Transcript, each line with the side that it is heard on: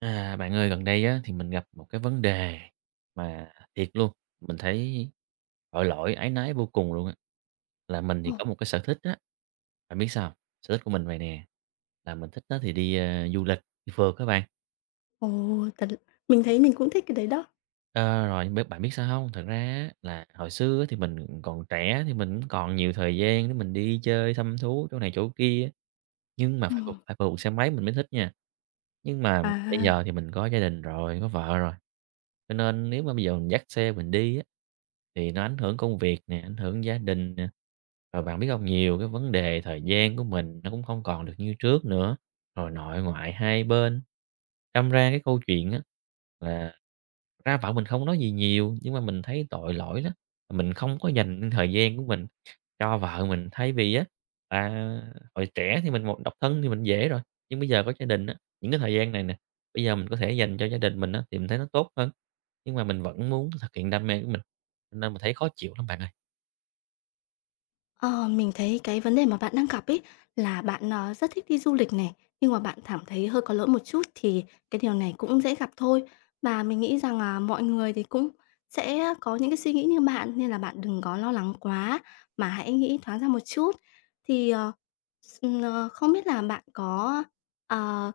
right: À, bạn ơi, gần đây á thì mình gặp một cái vấn đề mà thiệt luôn, mình thấy tội lỗi, áy náy vô cùng luôn á. Là mình thì có
left: Ồ.
right: một cái sở thích á, bạn biết sao hông? Sở thích của mình vầy nè, là mình thích á thì đi, a, du lịch, đi phượt á bạn.
left: Ồ, thật. Mình thấy mình cũng thích cái đấy đó.
right: Ờ, rồi, nhưng biết bạn biết sao hông? Thật ra á là hồi xưa á thì mình, ừm, còn trẻ thì mình cũng còn nhiều thời gian để mình đi chơi, thăm thú chỗ này chỗ kia, nhưng mà phải phượt
left: Ừm.
right: phải phượt bằng xe máy mình mới thích nha. Nhưng mà bây
left: À!
right: giờ thì mình có gia đình rồi, có vợ rồi, cho nên nếu mà bây giờ mình dắt xe mình đi á thì nó ảnh hưởng công việc nè, ảnh hưởng gia đình nè. Rồi bạn biết hông? Nhiều cái vấn đề thời gian của mình nó cũng không còn được như trước nữa, rồi nội ngoại hai bên, đâm ra cái câu chuyện á là ra vợ mình không có nói gì nhiều, nhưng mà mình thấy tội lỗi lắm, mình không có dành thời gian của mình cho vợ mình. Thay vì á, à, hồi trẻ thì mình một độc thân thì mình dễ rồi, nhưng bây giờ có gia đình á, những cái thời gian này nè, bây giờ mình có thể dành cho gia đình mình á thì mình thấy nó tốt hơn. Nhưng mà mình vẫn muốn thực hiện đam mê của mình, nên mình thấy khó chịu lắm bạn ơi.
left: Ờ, mình thấy cái vấn đề mà bạn đang gặp ấy là bạn, ờ, rất thích đi du lịch này, nhưng mà bạn thảm thấy hơi có lỗi một chút thì cái điều này cũng dễ gặp thôi. Mà mình nghĩ rằng là mọi người thì cũng sẽ có những cái suy nghĩ như bạn, nên là bạn đừng có lo lắng quá, mà hãy nghĩ thoáng ra một chút. Thì, ờ, s ờ, không biết là bạn có, ờ,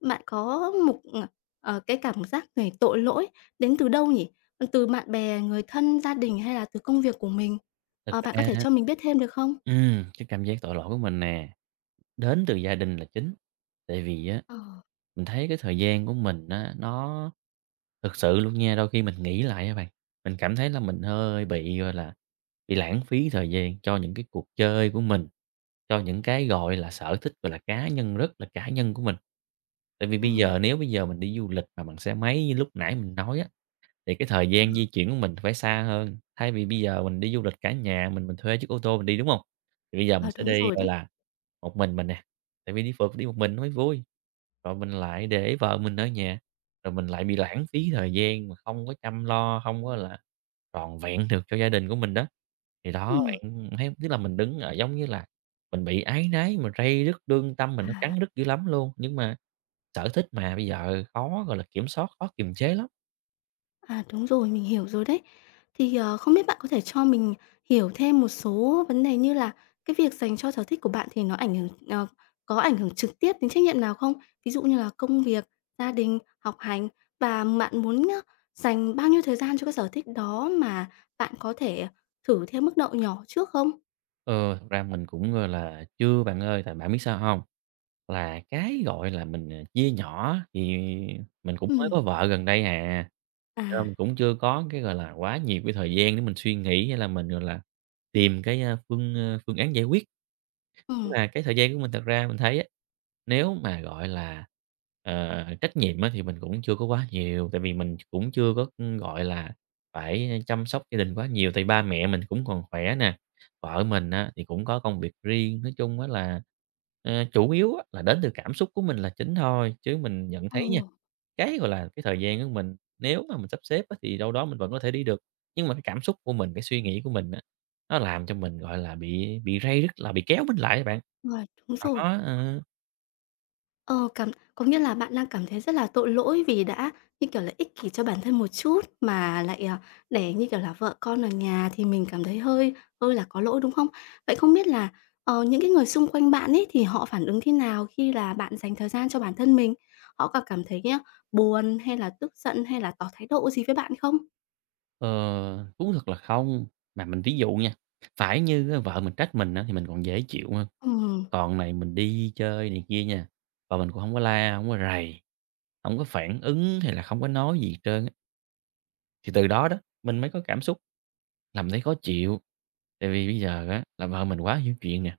left: bạn có một, ờ, ờ, cái cảm giác về tội lỗi đến từ đâu nhỉ, từ bạn bè, người thân, gia đình hay là từ công việc của mình?
right: Thật
left: Ờ, bạn có
right: ra
left: thể cho mình biết thêm được không?
right: ừm, cái cảm giác tội lỗi của mình nè, đến từ gia đình là chính, tại vì á,
left: Ờ.
right: mình thấy cái thời gian của mình á nó thực sự luôn nha, đôi khi mình nghĩ lại nha bạn, mình cảm thấy là mình hơi bị, gọi là, bị lãng phí thời gian cho những cái cuộc chơi của mình, cho những cái, gọi là, sở thích, gọi là, cá nhân rất là cá nhân của mình. Tại vì bây giờ
left: Ừm.
right: nếu bây giờ mình đi du lịch mà bằng xe máy như lúc nãy mình nói á, thì cái thời
left: Ờ.
right: gian di chuyển của mình phải xa hơn. Thay vì bây giờ mình đi du lịch cả nhà mình, mình thuê chiếc ô tô mình đi, đúng hông? Thì bây giờ mình
left: À,
right: sẽ
left: đúng
right: đi,
left: rồi
right: gọi
left: đấy.
right: là, một mình mình nè, tại vì đi phượt đi một mình nó mới vui. Rồi mình lại để vợ mình ở nhà, rồi mình lại bị lãng phí thời gian mà không có chăm lo, hông có là toàn vẹn được cho gia đình của mình đó. Thì đó,
left: Ừm.
right: bạn thấy, tức là, mình đứng ở giống như là mình bị áy náy, mình ray rứt, lương tâm mình nó
left: À.
right: cắn rứt dữ lắm luôn, nhưng mà sở thích mà, bây giờ khó, gọi là, kiểm soát, khó kiềm chế lắm.
left: À, đúng rồi, mình hiểu rồi đấy. Thì, ờ, không biết bạn có thể cho mình hiểu thêm một số vấn đề như là cái việc dành cho sở thích của bạn thì nó ảnh hưởng ờ, có ảnh hưởng trực tiếp đến trách nhiệm nào không? Ví dụ như là công việc, gia đình, học hành và bạn muốn, ơ, dành bao nhiêu thời gian cho cái sở thích đó mà bạn có thể thử theo mức độ nhỏ trước không?
right: Ờ, thật ra mình cũng, gọi là, chưa bạn ơi, tại bạn biết sao hông? Là cái, gọi là, mình, à, chia nhỏ thì mình cũng mới
left: Ừm.
right: có vợ gần đây à, cho nên
left: À.
right: mình cũng chưa có cái, gọi là, quá nhiều cái thời gian để mình suy nghĩ hay là mình, gọi là, tìm cái, a, phương, a, phương án giải quyết. Nhưng
left: Ừm.
right: mà cái thời gian của mình thật ra mình thấy á, nếu mà gọi là, ờ, trách nhiệm á thì mình cũng chưa có quá nhiều, tại vì mình ch cũng chưa có, ừm, gọi là, phải chăm sóc gia đình quá nhiều tại ba mẹ mình cũng còn khỏe nè, vợ mình á thì cũng có công việc riêng. Nói chung á là, à, chủ yếu á là đến từ cảm xúc của mình là chính thôi, chứ mình nhận thấy nha,
left: Ồ.
right: cái, gọi là, cái thời gian của mình, nếu mà mình sắp xếp á thì đâu đó mình vẫn có thể đi được, nhưng mà cái cảm xúc của mình, cái suy nghĩ của mình á, nó làm cho mình gọi là bị bị ray rứt, là bị kéo mình lại á bạn.
left: Rồi, đúng rồi.
right: Đó, ờ.
left: Ờ, cảm có nghĩa là bạn đang cảm thấy rất là tội lỗi vì đã như kiểu là ích kỷ cho bản thân một chút mà lại, ờ, để như kiểu là vợ con ở nhà thì mình cảm thấy hơi hơi là có lỗi, đúng không? Vậy không biết là, ờ, những cái người xung quanh bạn ấy thì họ phản ứng thế nào khi là bạn dành thời gian cho bản thân mình? Họ có cảm thấy á buồn, hay là tức giận, hay là tỏ thái độ gì với bạn không?
right: Ờ, thú thật là không. Mà mình ví dụ nha, phải như á vợ mình trách mình á thì mình còn dễ chịu ha.
left: Ừm.
right: Còn này mình đi chơi này kia nha, vợ mình cũng hổng có la, hổng có rầy, hông có phản ứng hay là không có nói gì trơn á. Thì từ đó đó, mình mới có cảm xúc, nằm thấy khó chịu, tại vì bây giờ á là vợ mình quá hiểu chuyện nè,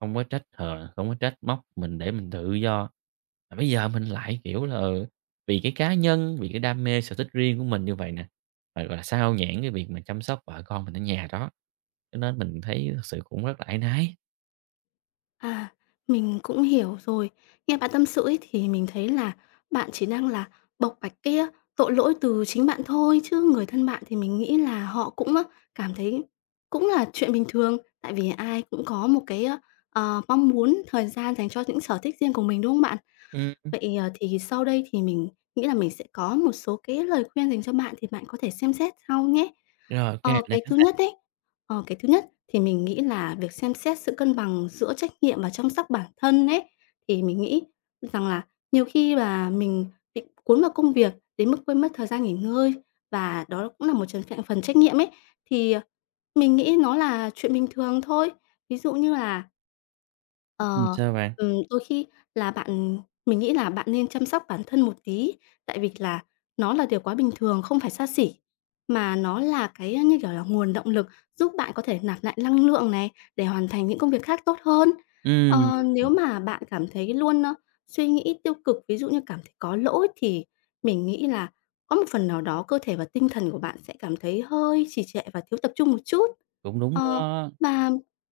right: không có trách hờn, không có trách móc mình để mình tự do, mà bây giờ mình lại kiểu là, ừ, vì cái cá nhân, vì cái đam mê sở thích riêng của mình như vậy nè, rồi là xao nhãng cái việc mà chăm sóc vợ con mình ở nhà đó, cho nên mình thấy thực sự cũng rất là áy náy.
left: À, mình cũng hiểu rồi. Nghe bạn tâm sự ấy thì mình thấy là bạn chỉ đang là bộc bạch cái á tội lỗi từ chính bạn thôi, chứ người thân bạn thì mình nghĩ là họ cũng, ơ, cảm thấy cũng là chuyện bình thường, tại vì ai cũng có một cái, ơ, ờ, mong muốn thời gian dành cho những sở thích riêng của mình, đúng không bạn?
right: Ừm, ưm.
left: Vậy, ờ, thì sau đây thì mình nghĩ là mình sẽ có một số cái lời khuyên dành cho bạn thì bạn có thể xem xét sau nhé.
right: Rồi, ô kê, mình
left: Ờ,
right: đã
left: cái
right: sẵn
left: thứ
right: sàng.
left: nhất ấy ờ, cái thứ nhất thì mình nghĩ là việc xem xét sự cân bằng giữa trách nhiệm và chăm sóc bản thân ấy, thì mình nghĩ rằng là nhiều khi là mình bị cuốn vào công việc đến mức quên mất thời gian nghỉ ngơi và đó cũng là một trong trạng phần trách nhiệm ấy. Thì, ờ, mình nghĩ nó là chuyện bình thường thôi. Ví dụ như là
right: Ừm,
left: Ờ,
right: sao bạn?
left: ừm, đôi khi là bạn mình nghĩ là bạn nên chăm sóc bản thân một tí, tại vì là nó là điều quá bình thường, không phải xa xỉ, mà nó là cái, a, như kiểu là nguồn động lực giúp bạn có thể nạp lại năng lượng này, để hoàn thành những công việc khác tốt hơn.
right: Ừm.
left: Ờ, nếu mà bạn cảm thấy luôn, ơ, suy nghĩ tiêu cực, ví dụ như cảm thấy có lỗi thì mình nghĩ là có một phần nào đó cơ thể và tinh thần của bạn sẽ cảm thấy hơi trì trệ và thiếu tập trung một chút.
right: Cũng đúng
left: Ờ,
right: đó.
left: và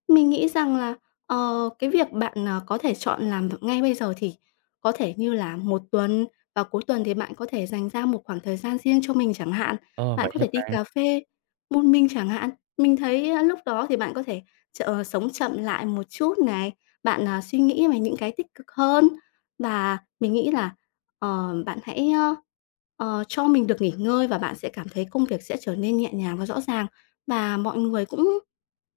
left: mình nghĩ rằng là, ờ, cái việc bạn, à, có thể chọn làm v ngay bây giờ thì có thể như là 1 tuần, vào cuối tuần thì bạn có thể dành ra một khoảng thời gian riêng cho mình chẳng hạn,
right: Ờ,
left: bạn
right: vậy
left: có
right: hả
left: thể đi
right: bạn?
left: cà phê một mình chẳng hạn. Mình thấy, a, lúc đó thì bạn có thể ch sống chậm lại một chút này, bạn, à, suy nghĩ về những cái tích cực hơn và mình nghĩ là, ờ, bạn hãy, ơ, ờ, cho mình được nghỉ ngơi và bạn sẽ cảm thấy công việc sẽ trở nên nhẹ nhàng và rõ ràng. Mà mọi người cũng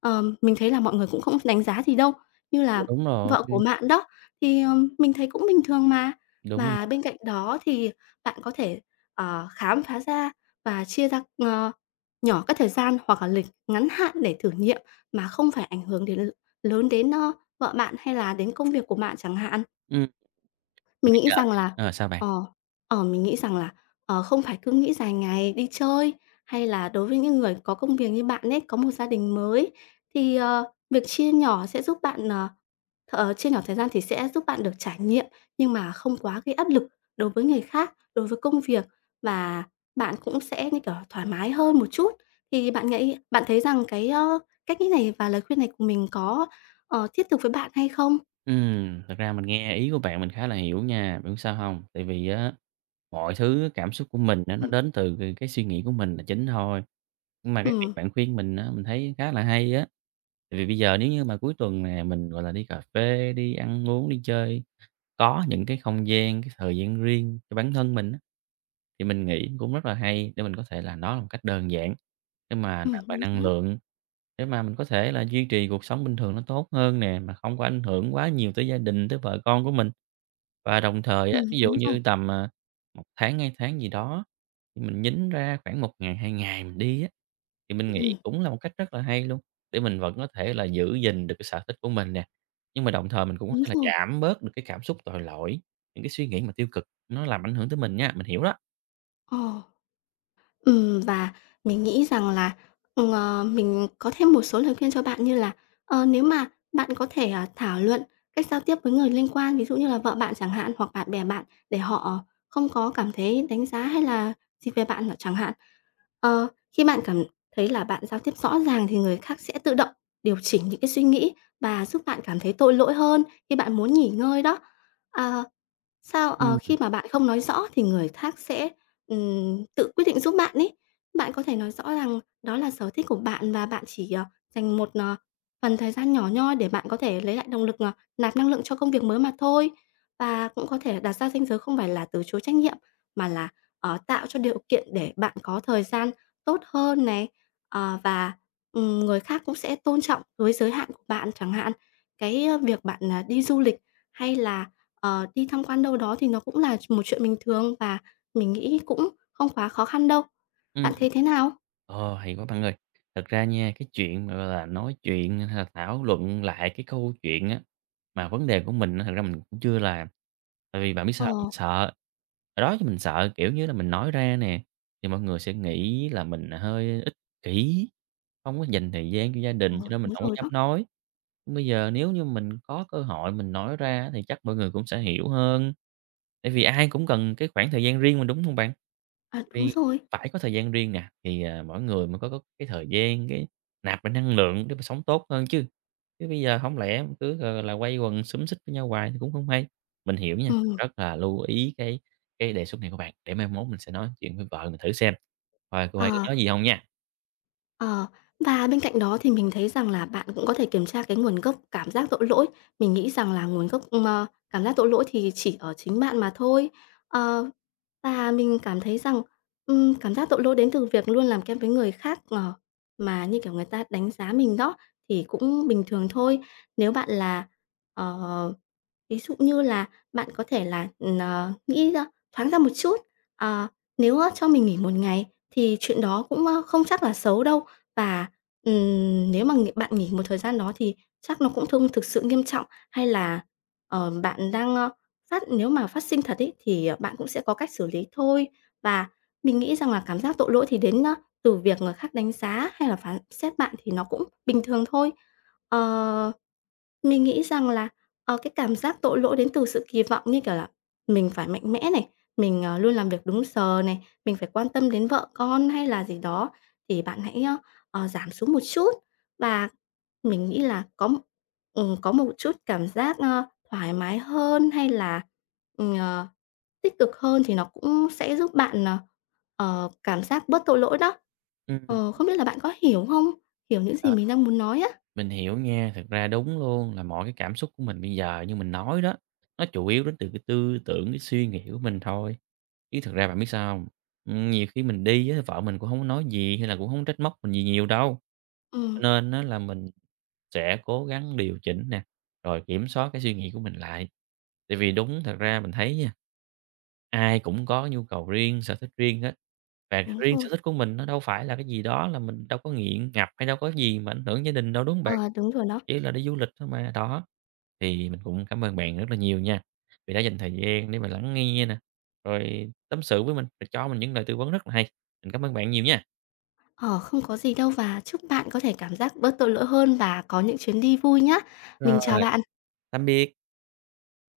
left: ờm, mình thấy là mọi người cũng không đánh giá gì đâu, như
right: Ờ,
left: là
right: đúng rồi.
left: vợ của
right: [unintelligible]
left: bạn đó, thì, ờ, mình thấy cũng bình thường mà.
right: Đúng.
left: Mà bên
right: [unintelligible]
left: cạnh đó thì bạn có thể, ờ, khám phá ra và chia ra, ờ, nhỏ các thời gian hoặc là lịch ngắn hạn để thử nghiệm mà không phải ảnh hưởng đến l lớn đến, a, vợ bạn hay là đến công việc của bạn chẳng hạn.
right: Ừm.
left: Mình
right: Bây
left: nghĩ
right: giờ
left: rằng
right: nè
left: là
right: ờ, sao bạn?
left: ờ, ờ, mình nghĩ rằng là, ờ, không phải cứ nghĩ dài ngày đi chơi, hay là đối với những người có công việc như bạn ấy, có một gia đình mới thì, ờ, việc chia nhỏ sẽ giúp bạn, ờ ờ, chia nhỏ thời gian thì sẽ giúp bạn được trải nghiệm nhưng mà không quá cái áp lực đối với người khác, đối với công việc và bạn cũng sẽ như kiểu là thoải mái hơn một chút. Thì bạn nghĩ bạn thấy rằng cái, ơ, cách nghĩ này và lời khuyên này của mình có, ờ, thiết thực với bạn hay không?
right: Ừm, thật ra mình nghe ý của bạn mình khá là hiểu nha, bạn biết sao hông? Tại vì á, mọi thứ cảm xúc của mình á nó
left: Ừm.
right: đến từ c cái suy nghĩ của mình là chính thôi, nhưng mà cái việc
left: Ừm.
right: bạn khuyên mình á mình thấy khá là hay á, tại vì bây giờ nếu như mà cuối tuần nè mình, gọi là, đi cà phê, đi ăn uống, đi chơi, có những cái không gian, cái thời gian riêng cho bản thân mình á. Thì mình nghĩ cũng rất là hay để mình có thể là đó là một cách đơn giản để mà
left: Ừm,
right: nạp lại
left: đúng
right: năng
left: rồi đấy.
right: lượng, để mà mình có thể là duy trì cuộc sống bình thường nó tốt hơn nè, mà không có ảnh hưởng quá nhiều tới gia đình, tới vợ con của mình. Và đồng thời á,
left: Ừm,
right: ví dụ
left: đúng rồi.
right: như tầm, à, 1 tháng, 2 tháng gì đó thì mình nhính ra khoảng 1 ngày, 2 ngày mình đi á, thì mình nghĩ
left: Ừm.
right: cũng là một cách rất là hay luôn, để mình vẫn có thể là giữ gìn được cái sở thích của mình nè, nhưng mà đồng thời mình cũng có
left: Đúng
right: thể là
left: rồi.
right: giảm bớt được cái cảm xúc tội lỗi, những cái suy nghĩ mà tiêu cực nó làm ảnh hưởng tới mình nha, mình hiểu đó.
left: Ồ. Ừm, và mình nghĩ rằng là, ừ, ờ, mình có thêm một số lời khuyên cho bạn như là, ờ, nếu mà bạn có thể, à, thảo luận cách giao tiếp với người liên quan, ví dụ như là vợ bạn chẳng hạn, hoặc bạn bè bạn để họ không có cảm thấy đánh giá hay là gì về bạn n chẳng hạn. Ờ, khi bạn cảm thấy là bạn giao tiếp rõ ràng thì người khác sẽ tự động điều chỉnh những cái suy nghĩ và giúp bạn cảm thấy tội lỗi hơn khi bạn muốn nghỉ ngơi đó. Ờ, sao, ờ,
right: Ừm.
left: khi mà bạn không nói rõ thì người khác sẽ, ừm, tự quyết định giúp bạn ấy. Bạn có thể nói rõ rằng đó là sở thích của bạn và bạn chỉ, ờ, dành một, ờ, phần thời gian nhỏ nhoi để bạn có thể lấy lại động lực, ờ, nạp năng lượng cho công việc mới mà thôi. Và cũng có thể là đặt ra ranh giới không phải là từ chối trách nhiệm, mà là, ờ, tạo cho điều kiện để bạn có thời gian tốt hơn này, ờ, và, ừm, người khác cũng sẽ tôn trọng với giới hạn của bạn chẳng hạn. Cái, a, việc bạn, ờ, đi du lịch hay là, ờ, đi tham quan đâu đó thì nó cũng là ch một chuyện bình thường và mình nghĩ cũng không quá khó khăn đâu.
right: Ừm.
left: Bạn thấy thế nào?
right: Ồ, hay quá bạn ơi! Thật ra nha, cái chuyện mà, gọi là, nói chuyện hay là thảo luận lại cái câu chuyện á mà vấn đề của mình á, thật ra mình cũng chưa làm. Tại vì bạn biết sao hông? Mình
left: Ờ.
right: sợ. Hồi đó thì mình sợ kiểu như là mình nói ra nè, thì mọi người sẽ nghĩ là mình hơi ích kỷ, hông có dành thời gian cho gia
left: Ồ,
right: đình cho nên mình
left: đúng
right: hổng có
left: rồi
right: dám
left: đó.
right: nói. Bây giờ nếu như mình có cơ hội mình nói ra á thì chắc mọi người cũng sẽ hiểu hơn. Tại vì ai cũng cần cái khoảng thời gian riêng mình, đúng hông bạn?
left: À, đúng
right: Vì
left: rồi.
right: phải có thời gian riêng nè, thì, à, mỗi người mới có có cái thời gian cái nạp lại năng lượng để mà sống tốt hơn chứ. Chứ bây giờ hổng lẽ mình cứ gọi gọi là quây quần xúm xít với nhau hoài cũng hông hay. Mình hiểu nha,
left: Ừm.
right: rất là lưu ý cái cái đề xuất này của bạn, để mai mốt mình sẽ nói chuyện với vợ mình thử xem coi cô ấy
left: À.
right: có nói gì hông nha.
left: Ờ, và bên cạnh đó thì mình thấy rằng là bạn cũng có thể kiểm tra cái nguồn gốc cảm giác tội lỗi. Mình nghĩ rằng là nguồn gốc, ơ, cảm giác tội lỗi thì chỉ ở chính bạn mà thôi. Ờ, và mình cảm thấy rằng, ừm, cảm giác tội lỗi đến từ việc luôn làm kém với người khác, ờ, mà như kiểu người ta đánh giá mình đó, thì cũng bình thường thôi. Nếu bạn là, ờ ví dụ như là bạn có thể là, ừm, ờ, nghĩ ra thoáng ra một chút. Ờ, nếu, á, cho mình nghỉ 1 ngày thì chuyện đó cũng, ơ, không chắc là xấu đâu. Và, ừm, nếu mà ng bạn nghỉ một thời gian đó thì chắc nó cũng thông thực sự nghiêm trọng. Hay là, ờ, bạn đang, ơ, phát nếu mà phát sinh thật ấy, thì, ờ, bạn cũng sẽ có cách xử lý thôi. Và mình nghĩ rằng là cảm giác tội lỗi thì đến, á, từ việc người khác đánh giá hay là phán xét bạn thì nó cũng bình thường thôi. Ờ, mình nghĩ rằng là, ờ, cái cảm giác tội lỗi đến từ sự kỳ vọng như kiểu là mình phải mạnh mẽ này, mình, ờ, luôn làm việc đúng giờ này, mình phải quan tâm đến vợ con hay là gì đó, thì bạn hãy, ơ, ờ, giảm xuống một chút. Và mình nghĩ là có ừm, có một chút cảm giác, ơ, thoải mái hơn, hay là, ừm, ờ, tích cực hơn thì nó cũng sẽ giúp bạn, ờ, ờ, cảm giác bớt tội lỗi đó.
right: Ừm, ừm.
left: Ờ, không biết là bạn có hiểu hông? Hiểu những gì
right: À,
left: mình đang muốn nói á.
right: mình hiểu nha. Thực ra đúng luôn, là mỗi cái cảm xúc của mình bây giờ, như mình nói đó, nó chủ yếu đến từ cái tư tưởng, cái suy nghĩ của mình thôi, chứ thực ra, bạn biết sao hông? Ừm, nhiều khi mình đi á, vợ mình cũng hổng có nói gì hay là cũng hổng có trách móc mình gì nhiều đâu. Cho
left: Ừm.
right: nên á là mình sẽ cố gắng điều chỉnh nè, rồi kiểm soát cái suy nghĩ của mình lại. Tại vì đúng, thật ra mình thấy nha, ai cũng có nhu cầu riêng, sở thích riêng á, và
left: Đúng
right: riêng sở
left: rồi.
right: thích của mình nó đâu phải là cái gì đó, là mình đâu có nghiện ngập hay đâu có cái gì mà ảnh hưởng gia đình đâu, đúng hông bạn?
left: Ờ, đúng rồi đó.
right: Chỉ là đi du lịch thôi mà, đó. Thì mình cũng cảm ơn bạn rất là nhiều nha, vì đã dành thời gian để mà lắng nghe nè, rồi tâm sự với mình, rồi cho mình những lời tư vấn rất là hay. Mình cảm ơn bạn nhiều nha!
left: Ờ, không có gì đâu, và chúc bạn có thể cảm giác bớt tội lỗi hơn và có những chuyến đi vui nhá. Mình chào
right: Rồi.
left: bạn.
right: Tạm biệt.